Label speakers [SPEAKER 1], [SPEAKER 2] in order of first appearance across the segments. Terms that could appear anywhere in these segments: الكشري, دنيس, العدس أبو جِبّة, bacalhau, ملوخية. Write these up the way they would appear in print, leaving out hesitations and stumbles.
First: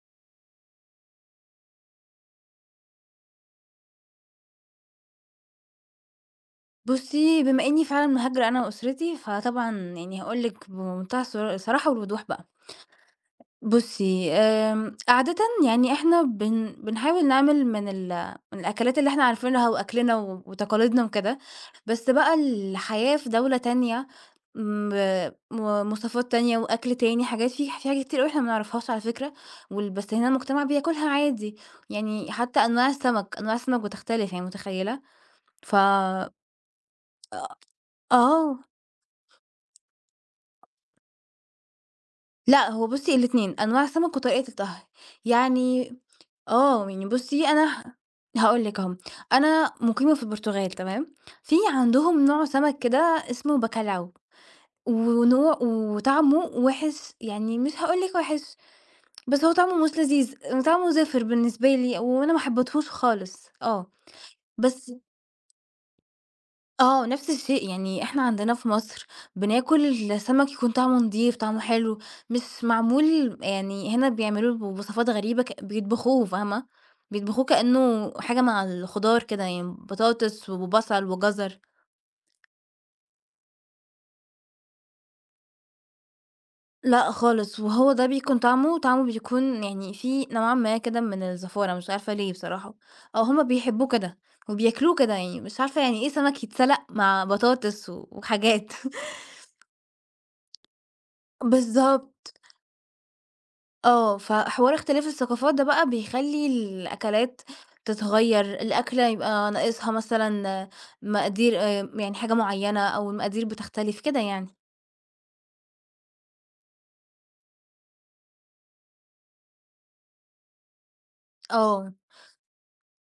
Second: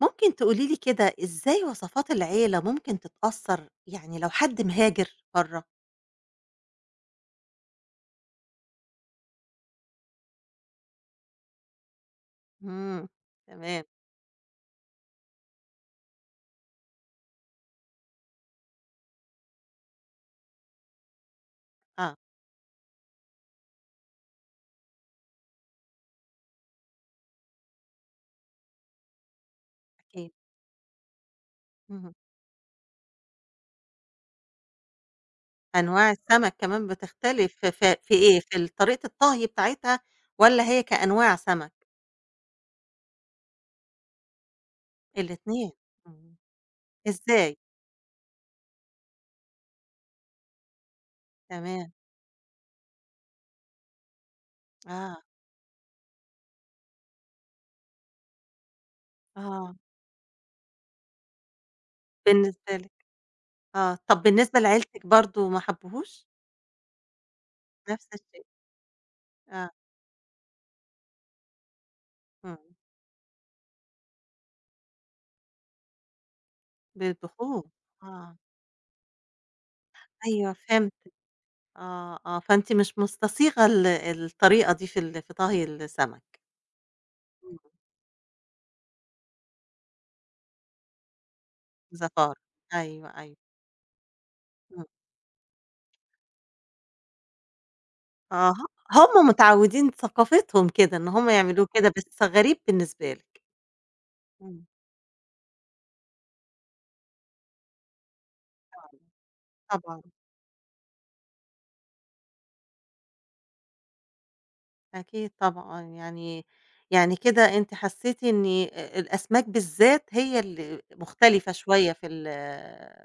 [SPEAKER 1] ممكن تقولي لي كده إزاي وصفات العيلة ممكن تتأثّر يعني لو حد مهاجر برّه؟
[SPEAKER 2] بُصّي، بما إنّي فعلًا مهاجرة أنا وأسرتي، فطبعًا يعني هاقول لِك بمنتهى الصراحة والوضوح بقى.
[SPEAKER 1] إمم. تمام.
[SPEAKER 2] بُصّي، عادةً يعني إحنا بنحاول نعمل من الأكلات اللي إحنا عارفينها وأكلنا وتقاليدنا وكده، بس
[SPEAKER 1] آه.
[SPEAKER 2] بقى الحياة في دولة تانية م م مواصفات تانية وأكل تاني، حاجات في في حاجات كتير أوي إحنا ما نعرفهاش على فكرة، بس هنا
[SPEAKER 1] أكيد.
[SPEAKER 2] المجتمع بياكلها عادي،
[SPEAKER 1] اهم.
[SPEAKER 2] يعني حتى أنواع السمك، أنواع السمك بتختلف يعني متخيّلة؟ ف
[SPEAKER 1] أنواع السمك كمان بتختلف في إيه، في
[SPEAKER 2] آه.
[SPEAKER 1] ال طريقة الطهي بتاعتها والّا هي كأنواع سمك؟
[SPEAKER 2] لأ، هو بُصّي الاتنين، أنواع السمك وطريقة الطهي،
[SPEAKER 1] الاتنين.
[SPEAKER 2] يعني
[SPEAKER 1] إمم.
[SPEAKER 2] آه، يعني بُصّي
[SPEAKER 1] إزاي؟
[SPEAKER 2] أنا ه هاقول لِك أهو، أنا مُقيمة في البرتغال تمام، في
[SPEAKER 1] تمام.
[SPEAKER 2] عندهم نوع سمك كده اسمه بacalhau،
[SPEAKER 1] آه،
[SPEAKER 2] وطعمه وِحِش، يعني مش هاقول لِك وِحِش، بس هو طعمه
[SPEAKER 1] آه،
[SPEAKER 2] مش لذيذ، طعمه زافر بالنسبة لي وأنا ما
[SPEAKER 1] بالنسبة
[SPEAKER 2] حبيتهوش
[SPEAKER 1] لِك.
[SPEAKER 2] خالص، آه،
[SPEAKER 1] آه، طَب بالنسبة
[SPEAKER 2] بس
[SPEAKER 1] لعيلتِك برضه ما حبّوهوش؟
[SPEAKER 2] آه، نفس الشيء، يعني
[SPEAKER 1] نفس
[SPEAKER 2] إحنا
[SPEAKER 1] الشيء.
[SPEAKER 2] عندنا في مصر
[SPEAKER 1] آه.
[SPEAKER 2] بناكل سمك يكون طعمه نضيف، طعمه حلو،
[SPEAKER 1] إمم.
[SPEAKER 2] مش معمول يعني هنا بيعملوه بوصفات غريبة بيطبخوه فاهمة، بيطبخوه
[SPEAKER 1] بالدخول.
[SPEAKER 2] كأنه
[SPEAKER 1] آه،
[SPEAKER 2] حاجة مع الخضار كده يعني بطاطس
[SPEAKER 1] أيوه فهمت.
[SPEAKER 2] وبصل وجزر،
[SPEAKER 1] آه، آه، فأنتِ مش مستصيغة الطريقة دي في طهي السمك.
[SPEAKER 2] لأ
[SPEAKER 1] إمم.
[SPEAKER 2] خالص، وهو ده بيكون طعمه بيكون يعني فيه نوعًا ما كده من الزفارة، مش عارفة ليه
[SPEAKER 1] زفار.
[SPEAKER 2] بصراحة،
[SPEAKER 1] أيوه،
[SPEAKER 2] أو
[SPEAKER 1] أيوه.
[SPEAKER 2] هُم بيحبوه كده
[SPEAKER 1] إمم.
[SPEAKER 2] وبياكلوه كده يعني، مش عارفة يعني إيه سمك يتسلق مع بطاطس و
[SPEAKER 1] آه،
[SPEAKER 2] وحاجات
[SPEAKER 1] هم متعودين ثقافتهم كده، إن هم يعملوه كده، بس
[SPEAKER 2] بالضبط.
[SPEAKER 1] غريب بالنسبة لِك.
[SPEAKER 2] آه،
[SPEAKER 1] إمم.
[SPEAKER 2] فحوار اختلاف الثقافات ده بقى بيخلّي الأكلات تتغيّر،
[SPEAKER 1] طبعًا.
[SPEAKER 2] الأكلة يبقى ناقصها
[SPEAKER 1] طبعًا.
[SPEAKER 2] مثلًا مقادير يعني حاجة معيّنة أو المقادير بتختلف كده يعني.
[SPEAKER 1] أكيد طبعًا. يعني كده أنتِ حسيتِ إن الأسماك بالذات هي اللي مختلفة شوية
[SPEAKER 2] آه،
[SPEAKER 1] في ال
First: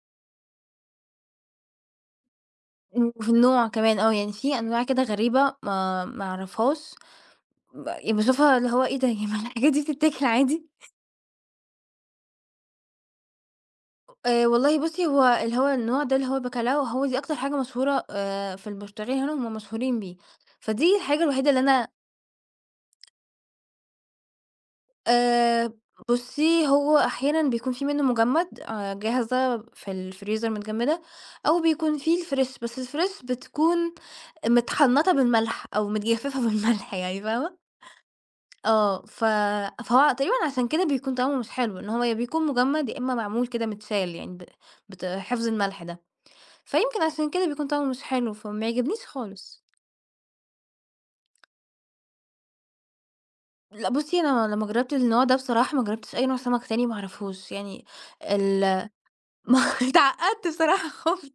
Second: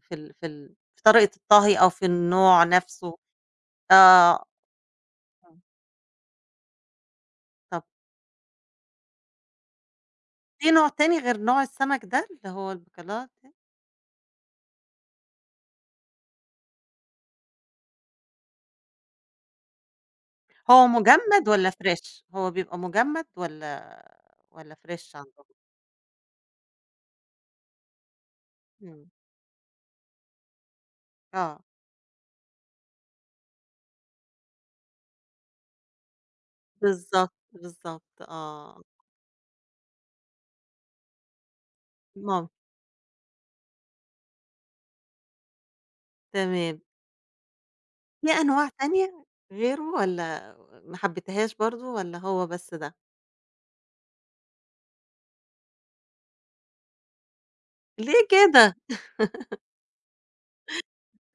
[SPEAKER 1] في ال في ال في طريقة الطهي أو في النوع نفسه.
[SPEAKER 2] وفي النوع كمان آه، يعني
[SPEAKER 1] آه.
[SPEAKER 2] في أنواع كده غريبة
[SPEAKER 1] إمم.
[SPEAKER 2] ما أعرفهاش،
[SPEAKER 1] طب
[SPEAKER 2] ب باشوفها اللي هو إيه ده، هي ما الحاجات دي بتتاكل عادي؟
[SPEAKER 1] في نوع تاني غير نوع السمك ده، اللي هو البكالات ده؟
[SPEAKER 2] والله بُصّي هو اللي هو النوع ده اللي هو الباكالاو، هو دي أكتر حاجة مشهورة في البرتغال، هنا هُم مشهورين بيه،
[SPEAKER 1] هو
[SPEAKER 2] فدي الحاجة
[SPEAKER 1] مجمد
[SPEAKER 2] الوحيدة اللي
[SPEAKER 1] والّا
[SPEAKER 2] أنا
[SPEAKER 1] فريش؟ هو بيبقى مجمد والّا فريش عندكم؟
[SPEAKER 2] آآ، بُصّي، هو أحيانًا بيكون في منه مجمّد،
[SPEAKER 1] إمم،
[SPEAKER 2] جاهزة في الفريزر متجمّدة، أو
[SPEAKER 1] آه،
[SPEAKER 2] بيكون في الفريش، بس الفريش بتكون متحنطة بالملح أو متجففة بالملح يعني
[SPEAKER 1] بالضبط،
[SPEAKER 2] فاهمة؟
[SPEAKER 1] بالضبط آه،
[SPEAKER 2] آه، فهو تقريبًا عشان كده بيكون طعمه مش حلو، إن هو يا بيكون
[SPEAKER 1] ممكن.
[SPEAKER 2] مجمّد يا إما معمول كده متشال يعني بت حفظ الملح ده،
[SPEAKER 1] تمام.
[SPEAKER 2] فيمكن عشان كده بيكون طعمه مش
[SPEAKER 1] في
[SPEAKER 2] حلو، فما
[SPEAKER 1] أنواع
[SPEAKER 2] يعجبنيش
[SPEAKER 1] تانية
[SPEAKER 2] خالص.
[SPEAKER 1] غيره والّا ما حبيتهاش برضه والّا هو بس ده؟
[SPEAKER 2] لأ بُصّي، أنا لمّا جرّبت النوع ده بصراحة ما جرّبتش أي نوع سمك تاني ما أعرفهوش، يعني
[SPEAKER 1] ليه كده؟
[SPEAKER 2] ال ما اتعقدت بصراحة خُفت.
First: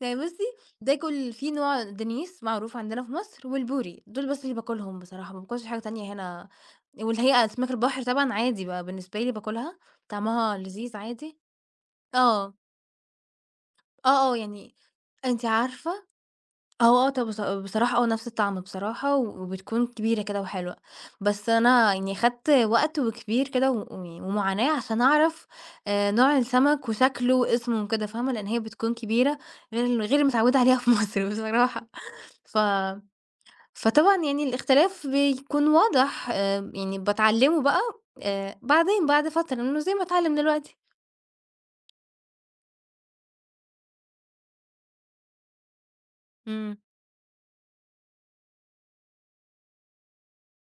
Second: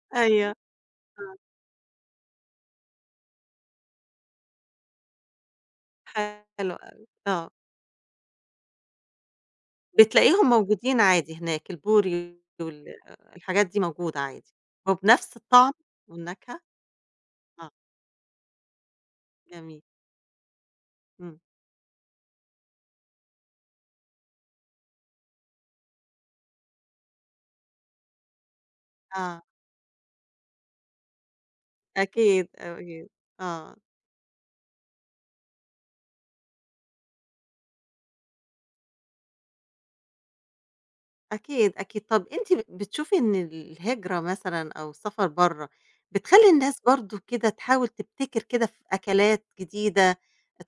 [SPEAKER 2] يعني بُصّي،
[SPEAKER 1] أيوه.
[SPEAKER 2] باكل في نوع دنيس معروف عندنا في مصر والبوري، دول بس اللي باكلهم بصراحة، ما باكلش حاجة تانية
[SPEAKER 1] آه،
[SPEAKER 2] هنا
[SPEAKER 1] حلو أوي،
[SPEAKER 2] واللي هي
[SPEAKER 1] آه،
[SPEAKER 2] أسماك البحر طبعًا عادي بقى بالنسبة لي باكلها،
[SPEAKER 1] بتلاقيهم
[SPEAKER 2] طعمها لذيذ
[SPEAKER 1] موجودين عادي
[SPEAKER 2] عادي.
[SPEAKER 1] هناك، البوري
[SPEAKER 2] آه،
[SPEAKER 1] الحاجات دي موجودة
[SPEAKER 2] آه، آه،
[SPEAKER 1] عادي،
[SPEAKER 2] يعني
[SPEAKER 1] وبنفس
[SPEAKER 2] أنتِ
[SPEAKER 1] الطعم
[SPEAKER 2] عارفة
[SPEAKER 1] والنكهة؟
[SPEAKER 2] آه، آه، طب
[SPEAKER 1] آه.
[SPEAKER 2] بصراحة آه، نفس الطعم بصراحة،
[SPEAKER 1] جميل.
[SPEAKER 2] وبتكون كبيرة كده وحلوة،
[SPEAKER 1] إمم.
[SPEAKER 2] بس أنا يعني خدت وقت وكبير كده ومعاناة عشان أعرف، نوع السمك وشكله واسمه وكده فاهمة، لأن هي بتكون كبيرة
[SPEAKER 1] آه،
[SPEAKER 2] غير المتعودة عليها في مصر بصراحة،
[SPEAKER 1] أكيد،
[SPEAKER 2] ف
[SPEAKER 1] أكيد، آه،
[SPEAKER 2] فطبعًا يعني الاختلاف بيكون واضح، يعني باتعلمه بقى بعدين بعد فترة، إنه زي ما اتعلم دلوقتي.
[SPEAKER 1] أكيد، أكيد. طَب أنتِ بتشوفي إن الهجرة مثلًا أو السفر برّه بتخلّي
[SPEAKER 2] إمم.
[SPEAKER 1] الناس برضه كده تحاول تبتكر كده في أكلات جديدة،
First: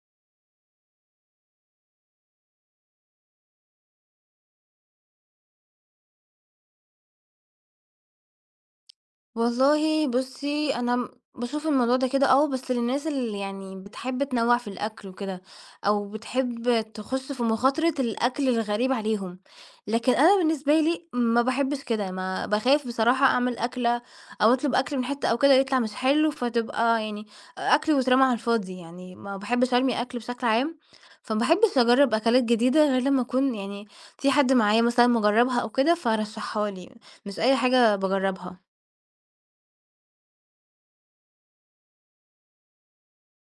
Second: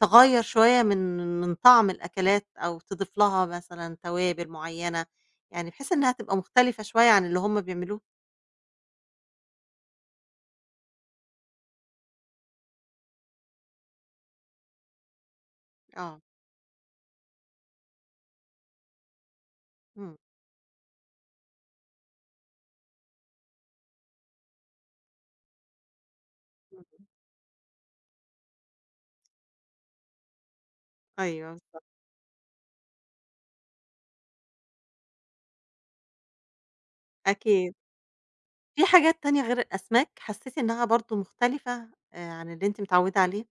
[SPEAKER 1] تغيّر شوية من طعم الأكلات أو تضيف لها مثلًا توابل معيّنة، يعني بحيث إنها تبقى مختلفة شوية عن اللي هم بيعملوه؟
[SPEAKER 2] والله بُصّي، أنا م باشوف الموضوع ده كده آه، بس للناس اللي يعني بتحب تنوّع في الأكل وكده، أو
[SPEAKER 1] آه،
[SPEAKER 2] بتحب تخُش في مخاطرة الأكل الغريب عليهم، لكن
[SPEAKER 1] إمم،
[SPEAKER 2] أنا بالنسبة لي ما باحبش كده، ما باخاف بصراحة أعمل أكلة أو أطلب أكل من حتّة أو كده يطلع مش حلو،
[SPEAKER 1] إمم،
[SPEAKER 2] فتبقى يعني أكل واترمى على الفاضي، يعني ما باحبش أرمي أكل بشكل عام، فما
[SPEAKER 1] أيوه
[SPEAKER 2] باحبش
[SPEAKER 1] بالضبط،
[SPEAKER 2] أجرّب أكلات جديدة غير لمّا أكون يعني في حد معايا مثلًا مجرّبها أو كده فرشّحها لي، مش أي
[SPEAKER 1] أكيد.
[SPEAKER 2] حاجة باجرّبها.
[SPEAKER 1] في حاجات تانية غير الأسماك حسّيتِ إنها برضه مختلفة عن اللي أنتِ متعوّدة عليه؟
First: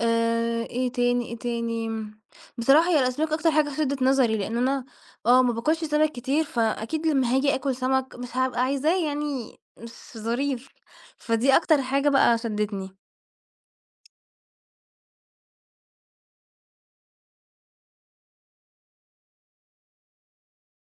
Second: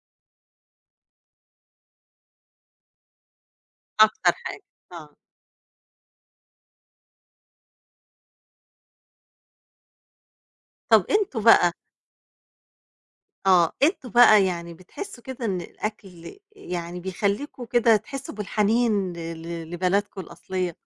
[SPEAKER 2] إيه تاني، إيه تاني، بصراحة هي الأسماك أكتر حاجة شدِّت
[SPEAKER 1] أكتر
[SPEAKER 2] نظري، لإن
[SPEAKER 1] حاجة.
[SPEAKER 2] أنا
[SPEAKER 1] آه.
[SPEAKER 2] آه، ما باكلش سمك كتير، فأكيد لمّا هاجي آكل سمك مش هابقى عايزاه، يعني مش ظريف،
[SPEAKER 1] طب أنتم
[SPEAKER 2] فدي
[SPEAKER 1] بقى.
[SPEAKER 2] أكتر حاجة بقى شدِّتني.
[SPEAKER 1] آه، أنتم بقى يعني بتحسّوا كده إن الأكل يعني بيخلّيكم كده تحسّوا بالحنين لبلدكم الأصلية؟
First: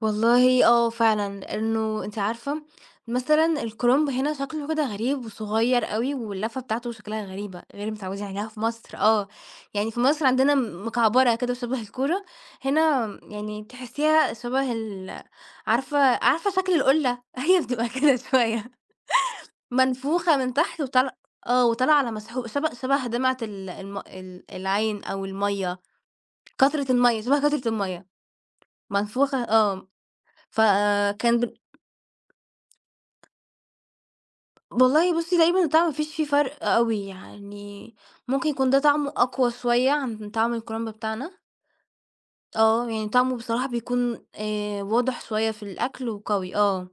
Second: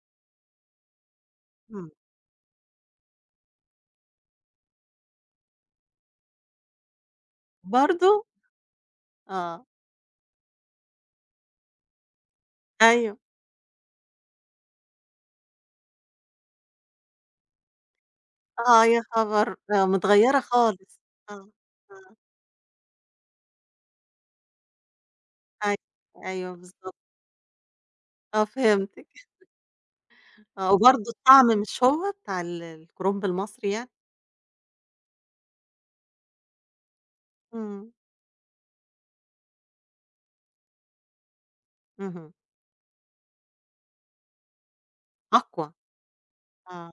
[SPEAKER 2] والله آه فعلًا،
[SPEAKER 1] إمم.
[SPEAKER 2] إنه أنتِ عارفة مثلًا الكرنب هنا شكله كده غريب وصغير أوي، واللفة بتاعته شكلها غريبة، غير
[SPEAKER 1] برضه؟
[SPEAKER 2] متعودين عليها في مصر آه،
[SPEAKER 1] آه،
[SPEAKER 2] يعني في مصر عندنا مكعبرة كده شبه الكورة، هنا
[SPEAKER 1] أيوه،
[SPEAKER 2] يعني تحسيها شبه عارفة عارفة شكل القلة؟ هي بتبقى كده شوية
[SPEAKER 1] آه يا خبر! آه،
[SPEAKER 2] منفوخة
[SPEAKER 1] متغيّرة
[SPEAKER 2] من تحت
[SPEAKER 1] خالص.
[SPEAKER 2] وطالعة
[SPEAKER 1] آه،
[SPEAKER 2] آه، وطالعة على
[SPEAKER 1] آه،
[SPEAKER 2] مسحوق شبه شبه دمعة ال العين أو
[SPEAKER 1] أيوه،
[SPEAKER 2] المَيّة،
[SPEAKER 1] أيوه
[SPEAKER 2] قطرة
[SPEAKER 1] بالضبط،
[SPEAKER 2] المَيّة شبه قطرة المَيّة
[SPEAKER 1] آه فهمتِك،
[SPEAKER 2] منفوخة آه،
[SPEAKER 1] آه، وبرضه
[SPEAKER 2] فكان
[SPEAKER 1] الطعم مش هو بتاع الكرنب المصري يعني؟
[SPEAKER 2] والله بُصّي، تقريبًا الطعم ما فيش فيه فرق أوي،
[SPEAKER 1] إمم،
[SPEAKER 2] يعني ممكن يكون ده طعمه أقوى شوية عن طعم الكُرنب بتاعنا،
[SPEAKER 1] اهم،
[SPEAKER 2] آه، يعني طعمه بصراحة بيكون واضح شوية في
[SPEAKER 1] أقوى،
[SPEAKER 2] الأكل وقوي آه،
[SPEAKER 1] آه،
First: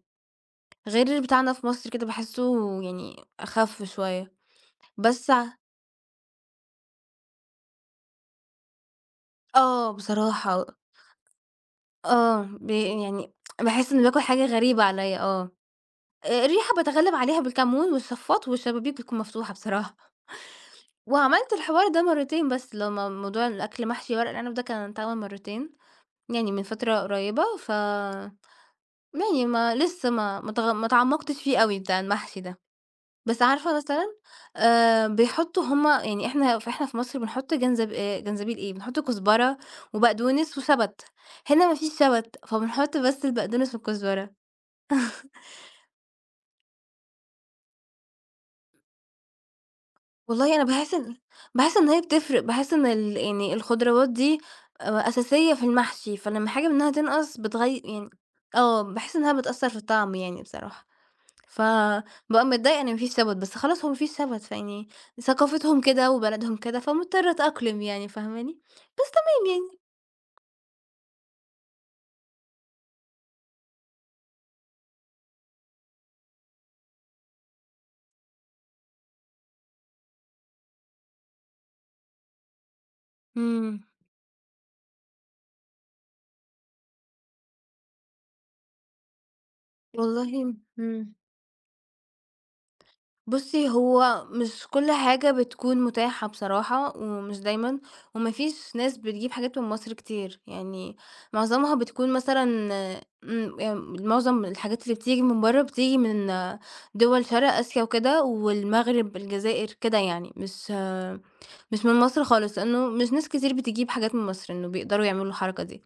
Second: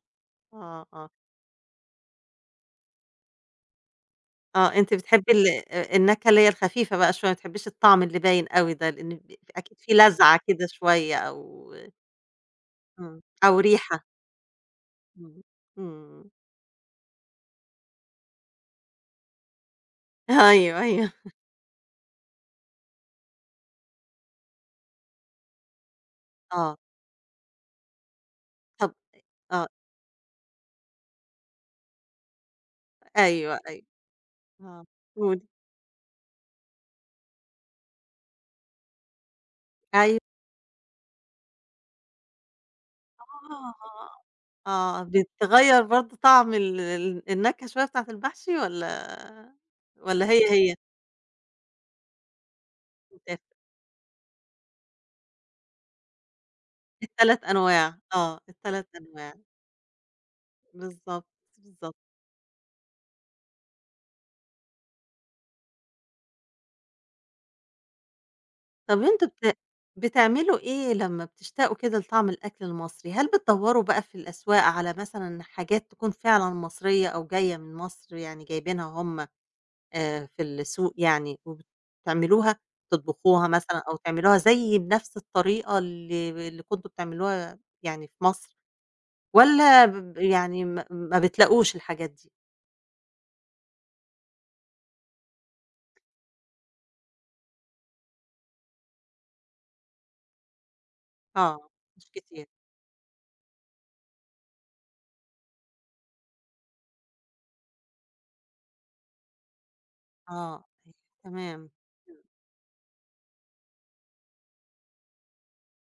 [SPEAKER 1] آه،
[SPEAKER 2] غير
[SPEAKER 1] آه.
[SPEAKER 2] اللي بتاعنا في مصر كده باحسّه يعني أخَف شوية،
[SPEAKER 1] آه، أنتِ
[SPEAKER 2] بس
[SPEAKER 1] بتحبي
[SPEAKER 2] ع
[SPEAKER 1] ال النكهة اللي هي الخفيفة بقى شوية، ما بتحبيش الطعم اللي باين أوي ده، لإن أكيد في
[SPEAKER 2] آه،
[SPEAKER 1] لَذعة
[SPEAKER 2] بصراحة
[SPEAKER 1] كده شوية أو
[SPEAKER 2] آه،
[SPEAKER 1] إمم،
[SPEAKER 2] يعني
[SPEAKER 1] أو
[SPEAKER 2] باحس
[SPEAKER 1] ريحة،
[SPEAKER 2] إنّي باكل حاجة غريبة عليّا
[SPEAKER 1] إمم،
[SPEAKER 2] آه،
[SPEAKER 1] إمم،
[SPEAKER 2] الريحة باتغلّب عليها بالكمون والشفاط والشبابيك بتكون مفتوحة بصراحة،
[SPEAKER 1] أيوه، أيوه،
[SPEAKER 2] وعملت الحوار ده مرّتين بس، لمّا موضوع الأكل محشي ورق العنب ده كان اتعمل مرّتين. يعني من
[SPEAKER 1] آه،
[SPEAKER 2] فترة قريّبة،
[SPEAKER 1] طب
[SPEAKER 2] يعني
[SPEAKER 1] آه،
[SPEAKER 2] ما لسه ما اتعمّقتش فيه أوي بتاع المحشي ده، بس
[SPEAKER 1] أيوه،
[SPEAKER 2] عارفة
[SPEAKER 1] أيوه،
[SPEAKER 2] مثلًا
[SPEAKER 1] آه، قولي،
[SPEAKER 2] بيحطّوا هُم يعني إحنا فإحنا في مصر بنحُط جنزبيل إيه، بنحُط كزبرة
[SPEAKER 1] أيوه،
[SPEAKER 2] وبقدونس وشبت، هنا ما فيش شبت، فبنحُط بس البقدونس والكزبرة.
[SPEAKER 1] آه، آه، بتغيّر برضه طعم ال ال النكهة شوية بتاعة المحشي والّا والّا هي،
[SPEAKER 2] والله أنا
[SPEAKER 1] هي؟
[SPEAKER 2] باحس إن باحس إن هي بتفرق، باحس إن يعني الخضروات دي أساسية في المحشي، فلمّا حاجة منها تنقص
[SPEAKER 1] التلات أنواع،
[SPEAKER 2] يعني
[SPEAKER 1] آه،
[SPEAKER 2] آه،
[SPEAKER 1] ال3
[SPEAKER 2] باحس
[SPEAKER 1] أنواع،
[SPEAKER 2] إنها بتأثّر في الطعم يعني بصراحة.
[SPEAKER 1] بالضبط، بالضبط.
[SPEAKER 2] فبابقى متضايقة إن ما فيش سَبَت، بس خلاص هو ما فيش سَبَت، فيعني ثقافتهم كده وبلدهم كده، فمضطرة أتأقلم يعني فاهماني؟
[SPEAKER 1] طب
[SPEAKER 2] بس
[SPEAKER 1] أنتم
[SPEAKER 2] تمام يعني.
[SPEAKER 1] بتعملوا إيه لمّا بتشتاقوا كده لطعم الأكل المصري؟ هل بتدوّروا بقى في الأسواق على مثلًا حاجات تكون فعلًا مصرية أو جاية من مصر، يعني جايبينها هم في السوق يعني وبتعملوها، تطبخوها مثلًا
[SPEAKER 2] إمم.
[SPEAKER 1] أو تعملوها زي بنفس الطريقة اللي كنتم بتعملوها يعني في مصر، والّا
[SPEAKER 2] والله
[SPEAKER 1] يعني ما
[SPEAKER 2] إمم.
[SPEAKER 1] ما بتلاقوش الحاجات دي؟
[SPEAKER 2] بُصّي، هو مش كل حاجة بتكون متاحة بصراحة ومش دايمًا، وما فيش ناس بتجيب حاجات من مصر كتير، يعني
[SPEAKER 1] آه،
[SPEAKER 2] معظمها
[SPEAKER 1] مش
[SPEAKER 2] بتكون مثلًا
[SPEAKER 1] كتير.
[SPEAKER 2] إمم، معظم الحاجات اللي بتيجي من برّه بتيجي من آه، دول شرق آسيا وكده والمغرب، الجزائر، كده يعني
[SPEAKER 1] آه، أيوه، تمام.
[SPEAKER 2] مش من مصر خالص، لإنه مش ناس كتير بتجيب حاجات من مصر، إنه بيقدروا يعملوا الحركة دي،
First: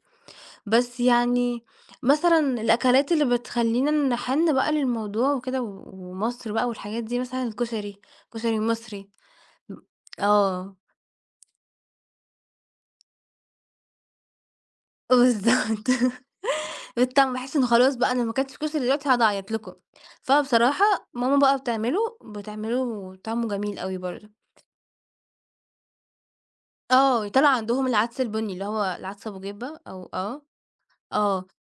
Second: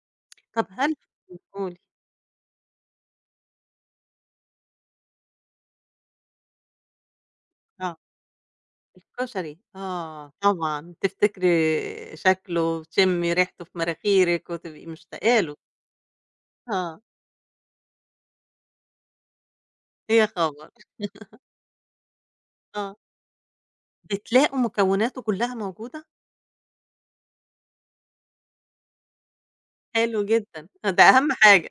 [SPEAKER 1] طب هل
[SPEAKER 2] بس يعني
[SPEAKER 1] قولي.
[SPEAKER 2] مثلًا الأكلات اللي بتخلّينا نحِن بقى للموضوع وكده ومصر بقى والحاجات دي مثلًا
[SPEAKER 1] آه.
[SPEAKER 2] الكشري، كشري مصري
[SPEAKER 1] الكشري،
[SPEAKER 2] م
[SPEAKER 1] آه
[SPEAKER 2] آه،
[SPEAKER 1] طبعًا، تفتكري شكله وتشمي ريحته في مناخيرِك وتبقي مشتاقة له،
[SPEAKER 2] بالضبط.
[SPEAKER 1] آه،
[SPEAKER 2] بالطعم باحس إنه خلاص بقى أنا ما اكلتش كشري دلوقتي هاقعد أعيط لكم،
[SPEAKER 1] يا خبر!
[SPEAKER 2] فبصراحة ماما بقى بتعمله،
[SPEAKER 1] آه،
[SPEAKER 2] بتعمله طعمه جميل أوي برضه.
[SPEAKER 1] بتلاقوا مكوناته كلها موجودة؟
[SPEAKER 2] آه، طلع عندهم العدس البني اللي هو العدس أبو جِبّة أو
[SPEAKER 1] حلو
[SPEAKER 2] آه،
[SPEAKER 1] جدًا، ده أهم
[SPEAKER 2] آه،
[SPEAKER 1] حاجة،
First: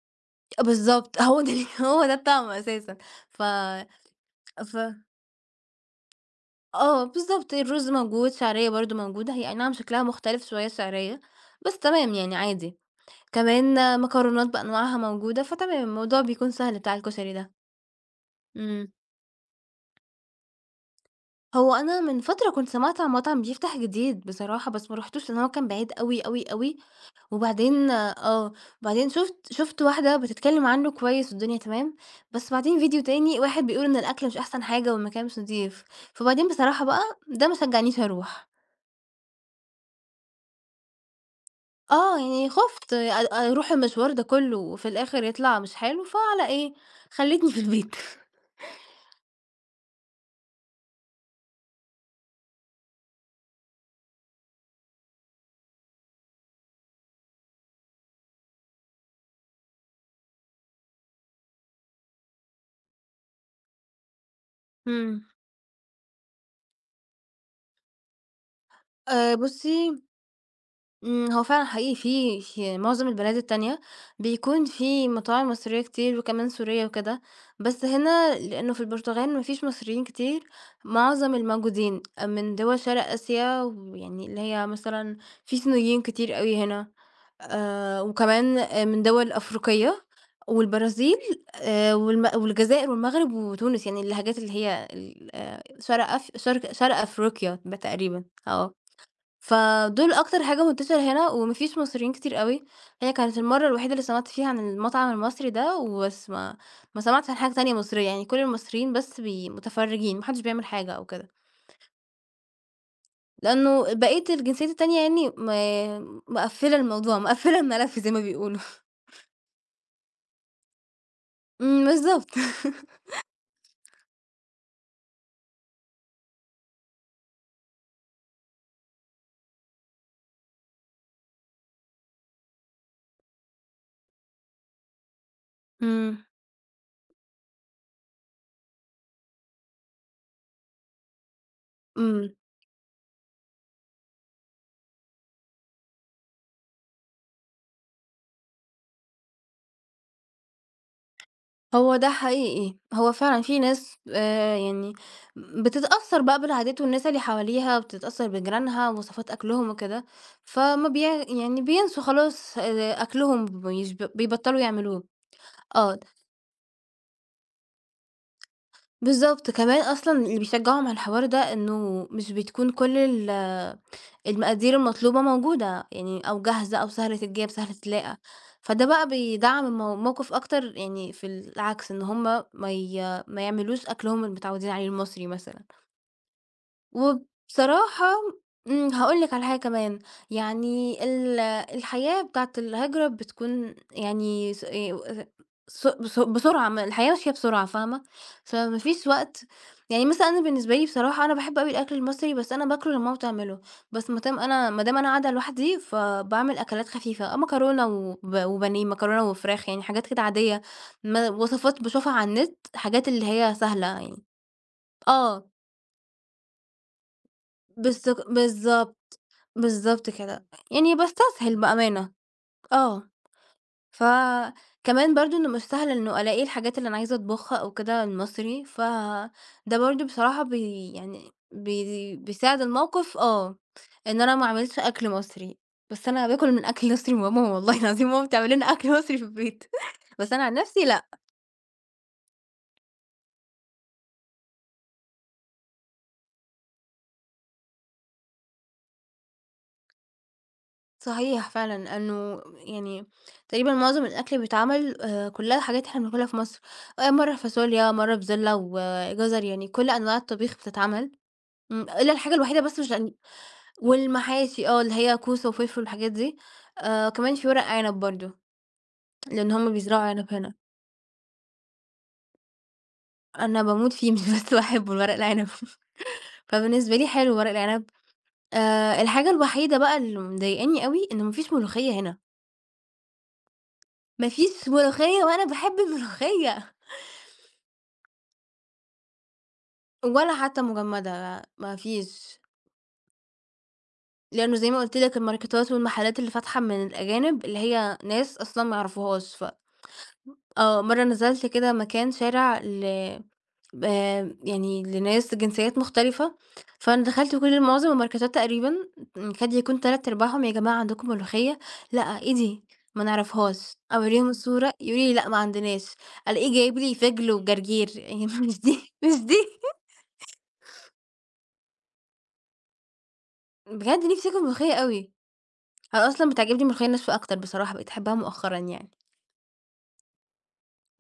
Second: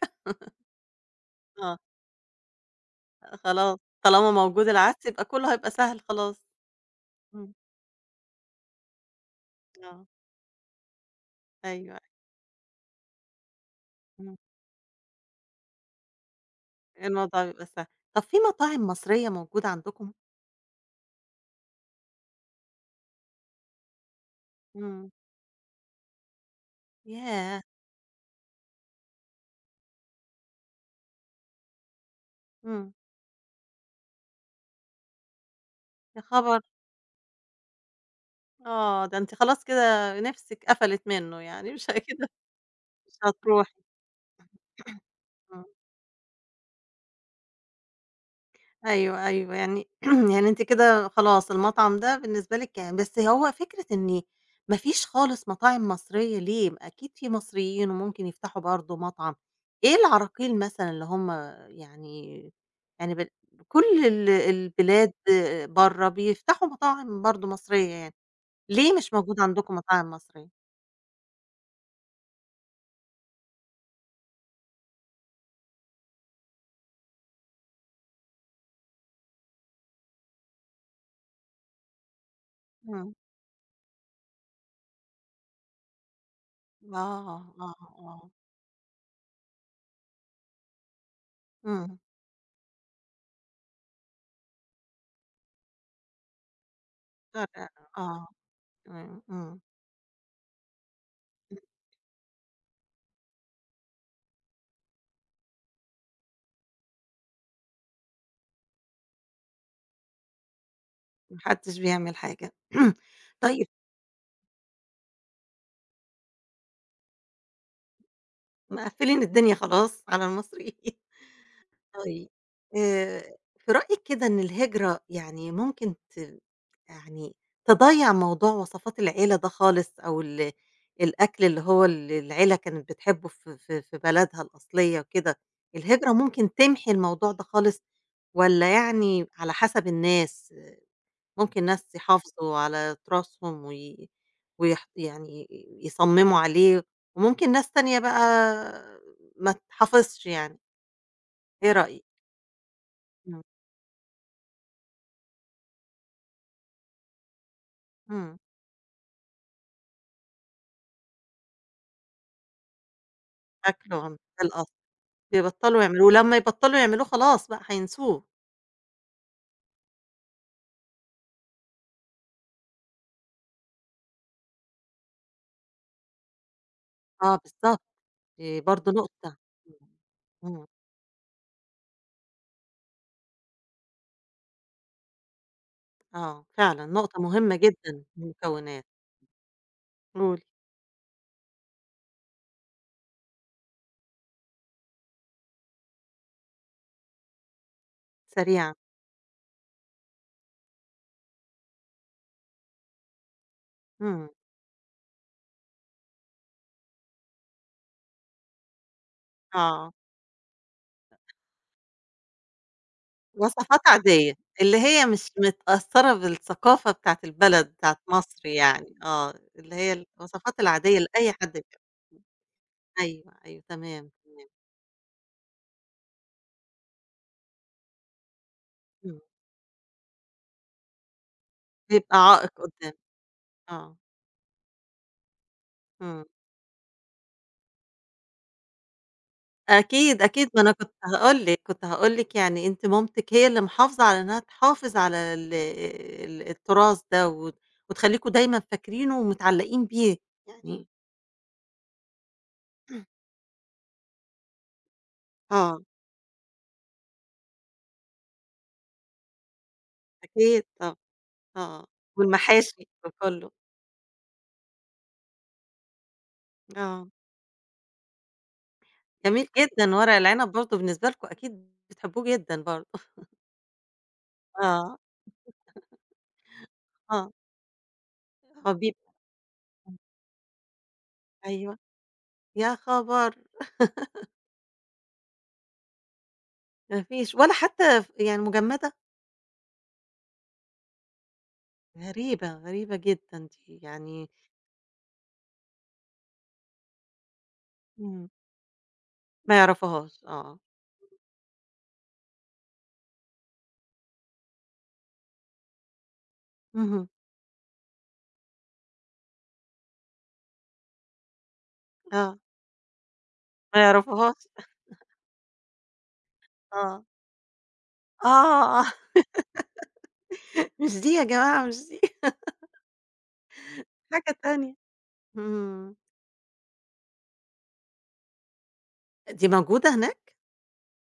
[SPEAKER 2] بالضبط، هو ده
[SPEAKER 1] آه،
[SPEAKER 2] هو ده الطعم أساسًا. ف
[SPEAKER 1] خلاص طالما موجود
[SPEAKER 2] ف
[SPEAKER 1] العدس يبقى كله هيبقى سهل خلاص،
[SPEAKER 2] آه،
[SPEAKER 1] إمم،
[SPEAKER 2] بالضبط، الرز موجود، شعرية برضه موجودة، هي أي نعم شكلها
[SPEAKER 1] آه،
[SPEAKER 2] مختلف شوية الشعرية، بس
[SPEAKER 1] أيوه،
[SPEAKER 2] تمام يعني عادي. كمان
[SPEAKER 1] إمم،
[SPEAKER 2] مكرونات بأنواعها موجودة، فتمام الموضوع بيكون سهل بتاع الكشري
[SPEAKER 1] الموضوع
[SPEAKER 2] ده.
[SPEAKER 1] بيبقى سهل. طب في مطاعم
[SPEAKER 2] إمم.
[SPEAKER 1] مصرية موجودة عندكم؟
[SPEAKER 2] هو أنا من فترة كنت سمعت عن مطعم بيفتح جديد بصراحة، بس ما
[SPEAKER 1] إمم،
[SPEAKER 2] رُحتوش لإن هو كان بعيد أوي، أوي، أوي،
[SPEAKER 1] ياه!
[SPEAKER 2] وبعدين آه، وبعدين شُفت واحدة بتتكلم عنه كويس والدنيا تمام، بس بعدين
[SPEAKER 1] إمم،
[SPEAKER 2] فيديو تاني واحد بيقول إن الأكل مش أحسن حاجة والمكان مش نضيف،
[SPEAKER 1] يا
[SPEAKER 2] فبعدين
[SPEAKER 1] خبر!
[SPEAKER 2] بصراحة بقى ده ما شجعنيش أروح،
[SPEAKER 1] آه، ده أنتِ خلاص كده نِفسِك قفلت منه يعني مش أكيد
[SPEAKER 2] آه، يعني خُفت
[SPEAKER 1] مش
[SPEAKER 2] أروح
[SPEAKER 1] هتروحي.
[SPEAKER 2] المشوار ده كلّه وفي الآخر يطلع
[SPEAKER 1] إمم.
[SPEAKER 2] مش حلو، فعلى إيه، خلّتني في البيت.
[SPEAKER 1] أيوه، أيوه. يعني يعني أنتِ كده خلاص المطعم ده بالنسبة لِك يعني بس هو فكرة إن ما فيش خالص مطاعم مصرية ليه؟ ما أكيد في مصريين وممكن يفتحوا برضه مطعم. إيه العراقيل مثلًا اللي هم يعني يعني كل البلاد
[SPEAKER 2] إمم،
[SPEAKER 1] برّه بيفتحوا مطاعم برضه مصرية يعني، ليه مش موجود عندكم
[SPEAKER 2] بُصّي
[SPEAKER 1] مطاعم مصرية؟
[SPEAKER 2] إمم، هو فعلًا حقيقي في في معظم البلاد التانية بيكون في مطاعم مصرية كتير وكمان سورية وكده، بس هنا لإنه في البرتغال ما فيش مصريين كتير، معظم الموجودين من دول شرق
[SPEAKER 1] إمم.
[SPEAKER 2] آسيا ويعني اللي هي مثلًا في صينيين كتير أوي هنا،
[SPEAKER 1] آه، آه،
[SPEAKER 2] آآ،
[SPEAKER 1] آه.
[SPEAKER 2] وكمان آآ، من دول أفريقية والبرازيل،
[SPEAKER 1] إمم.
[SPEAKER 2] والم والجزائر والمغرب وتونس، يعني اللهجات اللي هي آه، شرق أف شرق شرق أفريقيا
[SPEAKER 1] فرق
[SPEAKER 2] تقريبًا،
[SPEAKER 1] آه.
[SPEAKER 2] آه.
[SPEAKER 1] إمم، إمم.
[SPEAKER 2] فدول أكتر حاجة منتشرة هنا وما فيش مصريين كتير أوي، هي كانت المَرّة الوحيدة اللي سمعت فيها عن المطعم المصري ده وبس، ما سمعتش عن حاجة تانية مصرية، يعني كل المصريين بس متفرّجين، ما حدش بيعمل حاجة أو كده،
[SPEAKER 1] ما حدش بيعمل حاجة. طيب
[SPEAKER 2] لإنه بقية الجنسيات التانية يعني ما مقفّلة الموضوع، مقفّلة الملف زي ما بيقولوا.
[SPEAKER 1] مقفّلين الدنيا خلاص على المصريين.
[SPEAKER 2] إمم،
[SPEAKER 1] طيب
[SPEAKER 2] بالضبط.
[SPEAKER 1] في رأيِك كده إن الهجرة يعني ممكن ت يعني تضيّع موضوع وصفات العيلة ده خالص أو الأكل اللي هو العيلة كانت بتحبه في بلدها الأصلية وكده، الهجرة
[SPEAKER 2] إمم.
[SPEAKER 1] ممكن تمحي الموضوع ده خالص والّا يعني على حسب الناس؟ ممكن ناس
[SPEAKER 2] إمم.
[SPEAKER 1] يحافظوا على تراثهم وي ويح يعني يصمموا عليه، وممكن ناس تانية بقى ما تحافظش يعني، إيه
[SPEAKER 2] هو
[SPEAKER 1] رأيِك؟
[SPEAKER 2] ده حقيقي، هو
[SPEAKER 1] إمم،
[SPEAKER 2] فعلًا في ناس يعني بتتأثّر بقى بالعادات والناس اللي حواليها، بتتأثّر
[SPEAKER 1] إمم،
[SPEAKER 2] بجيرانها ووصفات أكلهم وكده، فما بي يعني بينسوا خلاص، أكلهم
[SPEAKER 1] أكل ده
[SPEAKER 2] بيبطّلوا
[SPEAKER 1] الأصل،
[SPEAKER 2] يعملوه.
[SPEAKER 1] بيبطّلوا
[SPEAKER 2] آه،
[SPEAKER 1] يعملوه، ولمّا يبطّلوا يعملوه خلاص بقى هينسوه،
[SPEAKER 2] بالضبط، كمان أصلًا اللي بيشجّعهم على الحوار ده إنه مش بتكون كل المقادير المطلوبة موجودة، يعني أو جاهزة أو سهلة
[SPEAKER 1] آه
[SPEAKER 2] الجِيب، سهلة
[SPEAKER 1] بالضبط،
[SPEAKER 2] التلاقى،
[SPEAKER 1] دي
[SPEAKER 2] فده
[SPEAKER 1] برضه
[SPEAKER 2] بقى
[SPEAKER 1] نقطة
[SPEAKER 2] بيدعّم
[SPEAKER 1] إمم،
[SPEAKER 2] الموقف
[SPEAKER 1] إمم،
[SPEAKER 2] أكتر يعني في العكس، إن هُم ما يعملوش أكلهم اللي متعوّدين عليه المصري مثلًا.
[SPEAKER 1] آه، فعلًا نقطة مهمة جدًا،
[SPEAKER 2] وبصراحة
[SPEAKER 1] المكونات،
[SPEAKER 2] إمم، هاقول لِك على حاجة كمان،
[SPEAKER 1] قولي
[SPEAKER 2] يعني الحياة بتاعة الهجرة بتكون يعني س إيه، س بس بسرعة، ما الحياة ماشية بسرعة فاهمة،
[SPEAKER 1] سريعًا،
[SPEAKER 2] فما فيش وقت، يعني مثلًا أنا بالنسبة لي بصراحة أنا باحب أوي الأكل المصري، بس أنا باكله لمّا ماما بتعمله، بس ما
[SPEAKER 1] إمم،
[SPEAKER 2] دام أنا قاعدة لوحدي فباعمل أكلات خفيفة، آه، مكرونة وبانيه، مكرونة وفراخ، يعني
[SPEAKER 1] آه.
[SPEAKER 2] حاجات كده عادية، ما وصفات باشوفها على النت، حاجات اللي هي
[SPEAKER 1] وصفات
[SPEAKER 2] سهلة يعني.
[SPEAKER 1] عادية، اللي هي مش
[SPEAKER 2] آه،
[SPEAKER 1] متأثّرة بالثقافة بتاعة البلد بتاعة مصر يعني،
[SPEAKER 2] بالضبط.
[SPEAKER 1] آه، اللي هي
[SPEAKER 2] بالضبط كده،
[SPEAKER 1] الوصفات
[SPEAKER 2] يعني
[SPEAKER 1] العادية لأي حد
[SPEAKER 2] باستسهل
[SPEAKER 1] بيعملها،
[SPEAKER 2] بأمانة، آه.
[SPEAKER 1] أيوه، أيوه، تمام، تمام،
[SPEAKER 2] فكمان برضه إنه مش سهل إنه ألاقي الحاجات اللي أنا عايزة أطبخها أو كده المصري،
[SPEAKER 1] إمم،
[SPEAKER 2] فده برضه بصراحة بي يعني بي
[SPEAKER 1] بيبقى عائق
[SPEAKER 2] بيساعد
[SPEAKER 1] قدّام،
[SPEAKER 2] الموقف آه،
[SPEAKER 1] آه،
[SPEAKER 2] إن أنا ما اعملش أكل مصري، بس
[SPEAKER 1] إمم،
[SPEAKER 2] أنا باكل من أكل مصري ماما، والله العظيم ماما بتعمل لنا أكل مصري في البيت،
[SPEAKER 1] أكيد،
[SPEAKER 2] بس أنا
[SPEAKER 1] أكيد،
[SPEAKER 2] عن
[SPEAKER 1] ما أنا
[SPEAKER 2] نفسي
[SPEAKER 1] كنت
[SPEAKER 2] لأ.
[SPEAKER 1] هاقول لِك، كنت هاقول لِك يعني أنتِ مامتِك هي اللي محافظة على إنها تحافظ على ال التراث ده وتخلّيكم دايمًا فاكرينه ومتعلّقين بيه يعني
[SPEAKER 2] صحيح فعلًا، لأنه يعني تقريبًا معظم الأكل بيتعمل، كلّها
[SPEAKER 1] آه،
[SPEAKER 2] حاجات إحنا بناكلها في مصر، مرّة فاصوليا، مرّة بِزِلة وجزر، يعني كل أنواع الطبيخ
[SPEAKER 1] أكيد طبعًا،
[SPEAKER 2] بتتعمل، إمم،
[SPEAKER 1] آه،
[SPEAKER 2] إلا الحاجة الوحيدة بس
[SPEAKER 1] والمحاشي
[SPEAKER 2] مش لأن
[SPEAKER 1] وكلّه،
[SPEAKER 2] والمحاشي آه، اللي هي كوسة وفلفل والحاجات دي،
[SPEAKER 1] آه.
[SPEAKER 2] كمان في ورق عنب برضه،
[SPEAKER 1] جميل
[SPEAKER 2] لإن هُم
[SPEAKER 1] جدًا
[SPEAKER 2] بيزرعوا
[SPEAKER 1] ورق
[SPEAKER 2] عنب
[SPEAKER 1] العنب
[SPEAKER 2] هنا،
[SPEAKER 1] برضه بالنسبة لكم أكيد بتحبوه جدًا برضه.
[SPEAKER 2] أنا باموت فيه مش بس باحبه
[SPEAKER 1] آه،
[SPEAKER 2] الورق العنب فبالنسبة لي
[SPEAKER 1] آه،
[SPEAKER 2] حلو ورق العنب،
[SPEAKER 1] هو بيبقى
[SPEAKER 2] الحاجة الوحيدة بقى اللي مضايقاني أوي إن ما فيش
[SPEAKER 1] أيوه،
[SPEAKER 2] ملوخية هنا،
[SPEAKER 1] يا خبر!
[SPEAKER 2] ما فيش ملوخية وأنا باحب الملوخية.
[SPEAKER 1] ما فيش ولا حتى يعني مجمدة؟
[SPEAKER 2] ولا حتى مجمدة، ما فيش،
[SPEAKER 1] غريبة، غريبة جدًا دي يعني
[SPEAKER 2] لأنه زي ما قُلت لك الماركتات والمحلات اللي فاتحة من الأجانب، اللي هي
[SPEAKER 1] إمم،
[SPEAKER 2] ناس أصلًا ما يعرفوهاش،
[SPEAKER 1] ما يعرفوهاش آه،
[SPEAKER 2] آه، مرّة نزلت كده مكان شارع ل يعني لناس جنسيات مختلفة، فأنا
[SPEAKER 1] اهم،
[SPEAKER 2] دخلت معظم الماركتات تقريبًا، كاد يكون تلات أرباعهم: "يا جماعة عندكم ملوخية؟" "لأ." "إيه
[SPEAKER 1] آه،
[SPEAKER 2] دي؟" "ما نعرفهاش."
[SPEAKER 1] ما
[SPEAKER 2] أورّيهم
[SPEAKER 1] يعرفوهاش
[SPEAKER 2] الصورة، يقولوا لي: "لأ ما عندناش." ألاقيه جايب لي
[SPEAKER 1] آه،
[SPEAKER 2] فِجل وجرجير، يعني
[SPEAKER 1] آه، آه،
[SPEAKER 2] مش دي.
[SPEAKER 1] مش دي يا جماعة مش دي
[SPEAKER 2] بجد نِفْسي
[SPEAKER 1] حاجة
[SPEAKER 2] آكل
[SPEAKER 1] تانية،
[SPEAKER 2] ملوخية أوي.
[SPEAKER 1] إمم،
[SPEAKER 2] أنا أصلًا بتعجبني ملوخية ناشفة أكتر بصراحة، بقيت أحبها مؤخرًا يعني.
[SPEAKER 1] دي موجودة هناك؟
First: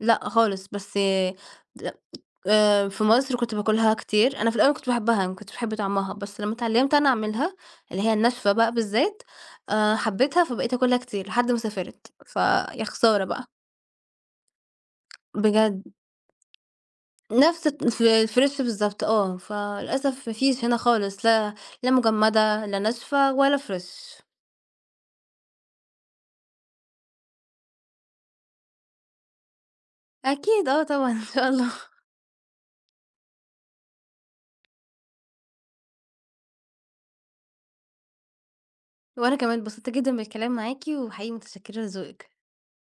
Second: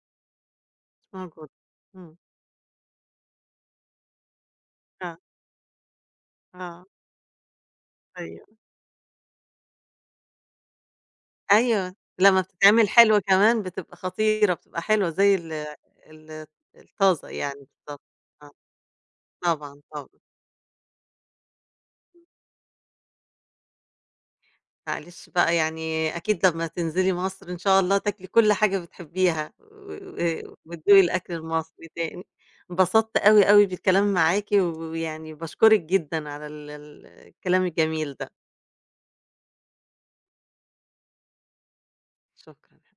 [SPEAKER 2] لأ خالص، بس
[SPEAKER 1] موجودة،
[SPEAKER 2] د
[SPEAKER 1] إمم،
[SPEAKER 2] في مصر كنت باكلها كتير، أنا في الأول كنت
[SPEAKER 1] آه،
[SPEAKER 2] باحبها، ما كنتش باحب طعمها، بس لمّا
[SPEAKER 1] آه،
[SPEAKER 2] اتعلمت أنا أعملها، اللي هي الناشفة
[SPEAKER 1] أيوه.
[SPEAKER 2] بقى بالذات، حبيتها فبقيت آكلها كتير لحد ما
[SPEAKER 1] أيوه،
[SPEAKER 2] سافرت،
[SPEAKER 1] لمّا
[SPEAKER 2] فيا
[SPEAKER 1] بتتعمل حلوة
[SPEAKER 2] خسارة بقى
[SPEAKER 1] كمان بتبقى خطيرة، بتبقى حلوة زي ال
[SPEAKER 2] بجد.
[SPEAKER 1] ال الطازة يعني
[SPEAKER 2] نفس الت
[SPEAKER 1] بالضبط،
[SPEAKER 2] الف
[SPEAKER 1] آه،
[SPEAKER 2] الفريش بالضبط آه،
[SPEAKER 1] طبعًا، طبعًا،
[SPEAKER 2] فللأسف ما فيش هنا خالص، لا لا مجمدة لا ناشفة ولا فريش.
[SPEAKER 1] معلش بقى يعني أكيد لمّا تنزلي مصر إن شاء الله تاكلي كل حاجة بتحبيها و و
[SPEAKER 2] أكيد آه
[SPEAKER 1] وتدوقي
[SPEAKER 2] طبعًا إن
[SPEAKER 1] الأكل
[SPEAKER 2] شاء الله.
[SPEAKER 1] المصري تاني، انبسطت أوي، أوي بالكلام معاكِ، ويعني باشكرِك جدًا على ال الكلام الجميل ده،
[SPEAKER 2] وأنا كمان اتبسطت جدًا بالكلام معاك، وحقيقي متشكرة لذوقِك.
[SPEAKER 1] شكرًا.